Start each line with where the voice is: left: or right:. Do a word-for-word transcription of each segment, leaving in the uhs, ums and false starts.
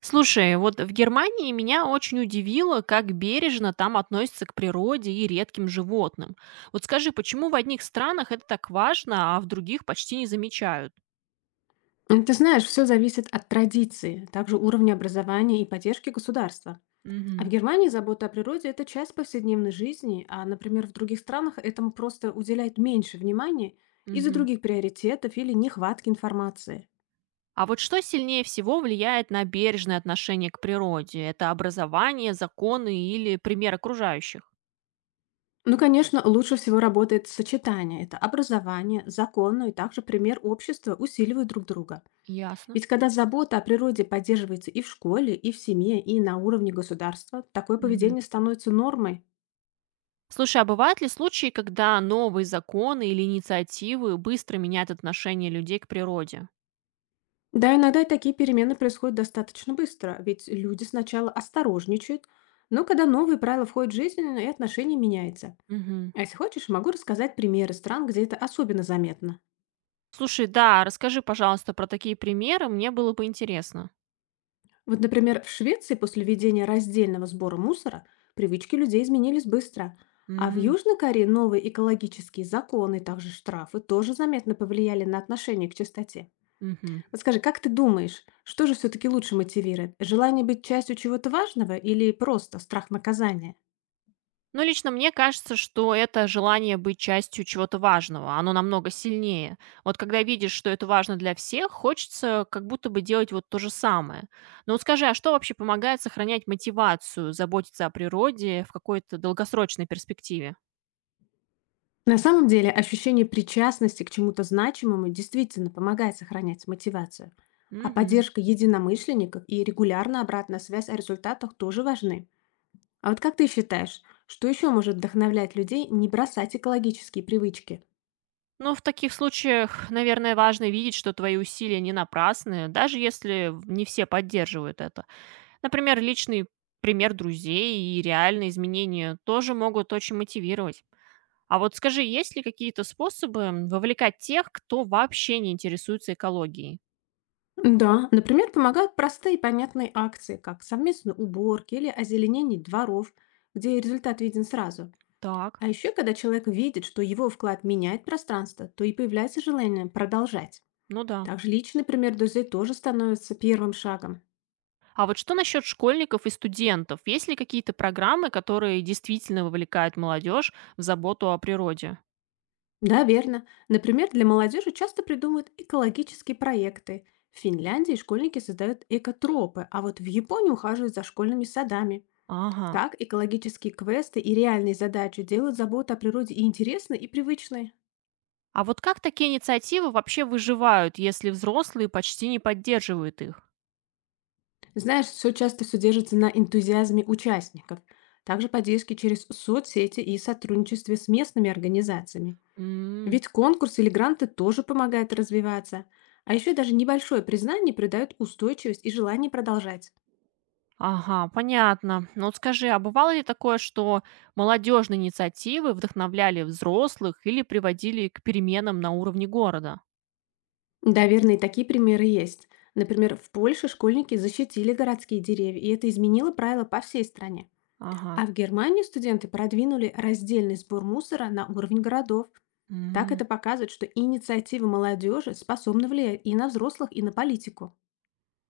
right: Слушай, вот в Германии меня очень удивило, как бережно там относятся к природе и редким животным. Вот скажи, почему в одних странах это так важно, а в других почти не замечают?
left: М, Ты знаешь, все зависит от традиции, также уровня образования и поддержки государства. А в
right: Мгм,
left: Германии забота о природе – это часть повседневной жизни, а, например, в других странах этому просто уделяют меньше внимания из-за
right: мгм.
left: других приоритетов или нехватки информации.
right: А вот что сильнее всего влияет на бережное отношение к природе? Это образование, законы или пример окружающих?
left: Ну, конечно, лучше всего работает сочетание. Это образование, закон, ну и также пример общества усиливают друг друга.
right: Ясно.
left: Ведь когда забота о природе поддерживается и в школе, и в семье, и на уровне государства, такое
right: Мгм.
left: поведение становится нормой.
right: Слушай, а бывают ли случаи, когда новые законы или инициативы быстро меняют отношение людей к природе?
left: Да, иногда и такие перемены происходят достаточно быстро, ведь люди сначала осторожничают, но когда новые правила входят в жизнь, ну и отношение меняется.
right: Мгм.
left: А если хочешь, могу рассказать примеры стран, где это особенно заметно.
right: Слушай, да, расскажи, пожалуйста, про такие примеры, мне было бы интересно.
left: Вот, например, в Швеции после введения раздельного сбора мусора привычки людей изменились быстро, а в
right: М,
left: Южной Корее новые экологические законы, также штрафы, тоже заметно повлияли на отношение к чистоте.
right: мгм.
left: Вот скажи, как ты думаешь, что же все-таки лучше мотивирует? Желание быть частью чего-то важного или просто страх наказания?
right: Ну, лично мне кажется, что это желание быть частью чего-то важного, оно намного сильнее. Вот когда видишь, что это важно для всех, хочется как будто бы делать вот то же самое. Но вот скажи, а что вообще помогает сохранять мотивацию, заботиться о природе в какой-то долгосрочной перспективе?
left: На самом деле, ощущение причастности к чему-то значимому действительно помогает сохранять мотивацию. А
right: Мгм.
left: поддержка единомышленников и регулярная обратная связь о результатах тоже важны. А вот как ты считаешь, что еще может вдохновлять людей не бросать экологические привычки?
right: Ну, в таких случаях, наверное, важно видеть, что твои усилия не напрасны, даже если в- не все поддерживают это. Например, личный пример друзей и реальные изменения тоже могут очень мотивировать. А вот скажи, есть ли какие-то способы м, вовлекать тех, кто вообще не интересуется экологией?
left: Да, например, помогают простые и понятные акции, как совместные уборки или озеленение дворов, где результат виден сразу.
right: Так,
left: А еще, когда человек видит, что его вклад меняет пространство, то и появляется желание продолжать.
right: ну да.
left: Также личный пример друзей тоже становится первым шагом.
right: А вот что насчет школьников и студентов? Есть ли какие-то программы, которые действительно вовлекают молодежь в заботу о природе?
left: Да, верно. Например, для молодежи часто придумывают экологические проекты. В Финляндии школьники создают экотропы, а вот в Японии ухаживают за школьными садами.
right: Ага.
left: Так экологические квесты и реальные задачи делают заботу о природе и интересной, и привычной.
right: А вот как такие инициативы вообще выживают, если взрослые почти не поддерживают их?
left: Знаешь, все часто все держится на энтузиазме участников, также поддержке через соцсети и сотрудничестве с местными организациями.
right: М.
left: Ведь конкурс или гранты тоже помогают развиваться. А еще даже небольшое признание придает устойчивость и желание продолжать.
right: Ага, понятно. Ну вот скажи, а бывало ли такое, что молодежные инициативы вдохновляли взрослых или приводили к переменам на уровне города?
left: Да, верно, и такие примеры есть. Например, в Польше школьники защитили городские деревья, и это изменило правила по всей стране.
right: Ага.
left: А в Германии студенты продвинули раздельный сбор мусора на уровень городов. Так
right: Мгм.
left: это показывает, что инициатива молодежи способна влиять и на взрослых, и на политику.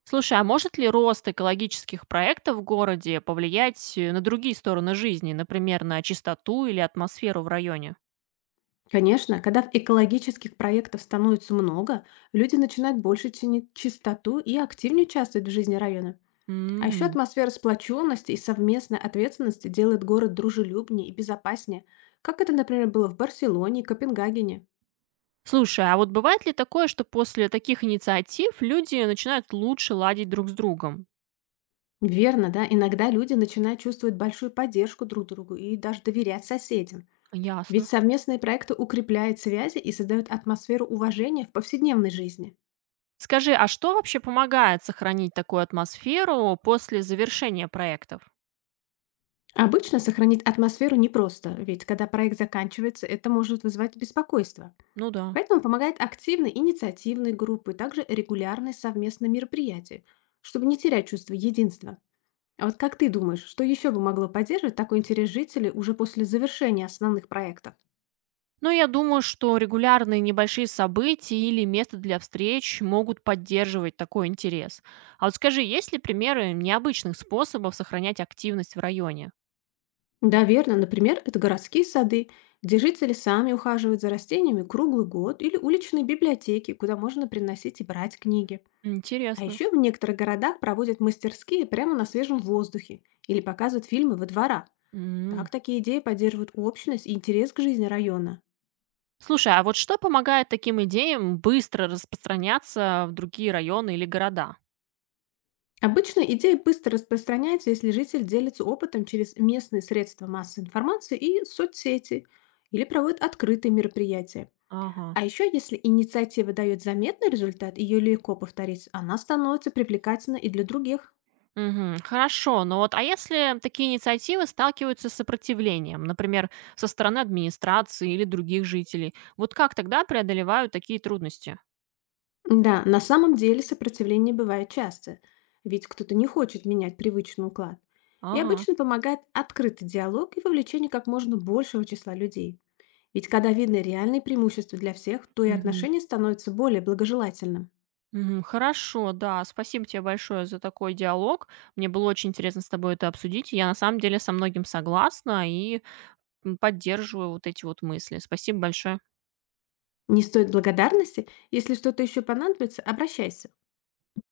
right: Слушай, а может ли рост экологических проектов в городе повлиять э, на другие стороны жизни, например, на чистоту или атмосферу в районе?
left: Конечно, когда в экологических проектов становится много, люди начинают больше ценить чистоту и активнее участвовать в жизни района. А еще
right: Мгм.
left: атмосфера сплоченности и совместной ответственности делает город дружелюбнее и безопаснее, как это, например, было в Барселоне и Копенгагене.
right: Слушай, а вот бывает ли такое, что после таких инициатив люди начинают лучше ладить друг с другом?
left: Верно, да. Иногда люди начинают чувствовать большую поддержку друг другу и даже доверять соседям. Ведь
right: Ясно.
left: совместные проекты укрепляют связи и создают атмосферу уважения в повседневной жизни.
right: Скажи, а что вообще помогает сохранить такую атмосферу после завершения проектов?
left: Обычно сохранить атмосферу непросто, ведь когда проект заканчивается, это может вызвать беспокойство.
right: Ну да.
left: Поэтому помогает активные инициативные группы, также регулярные совместные мероприятия, чтобы не терять чувство единства. А вот как ты думаешь, что еще бы могло поддерживать такой интерес жителей уже после завершения основных проектов?
right: Ну, я думаю, что регулярные небольшие события или место для встреч могут поддерживать такой интерес. А вот скажи, есть ли примеры необычных способов сохранять активность в районе?
left: Да, верно. Например, это городские сады, где жители сами ухаживают за растениями круглый год, или уличные библиотеки, куда можно приносить и брать книги. А
right: Интересно.
left: еще в некоторых городах проводят мастерские прямо на свежем воздухе или показывают фильмы во дворах.
right: М.
left: Так такие идеи поддерживают общность и интерес к жизни района.
right: Слушай, а вот что помогает таким идеям быстро распространяться в другие районы или города?
left: Обычно идеи быстро распространяются, если житель делится опытом через местные средства массовой информации и соцсети или проводит открытые мероприятия.
right: Ага.
left: А еще, если инициатива дает заметный результат, ее легко повторить, она становится привлекательна и для других.
right: Мгм. Хорошо, но вот а если такие инициативы сталкиваются с сопротивлением, например, со стороны администрации или других жителей, вот как тогда преодолевают такие трудности?
left: Да, на самом деле сопротивление бывает часто, ведь кто-то не хочет менять привычный уклад. И
right: Ага.
left: обычно помогает открытый диалог и вовлечение как можно большего числа людей. Ведь когда видно реальные преимущества для всех, то и
right: Мгм.
left: отношение становится более благожелательным.
right: Мгм. Хорошо, да, спасибо тебе большое за такой диалог. Мне было очень интересно с тобой это обсудить. Я на самом деле со многим согласна и м, поддерживаю вот эти вот мысли. Спасибо большое.
left: Не стоит благодарности, если что-то еще понадобится, обращайся.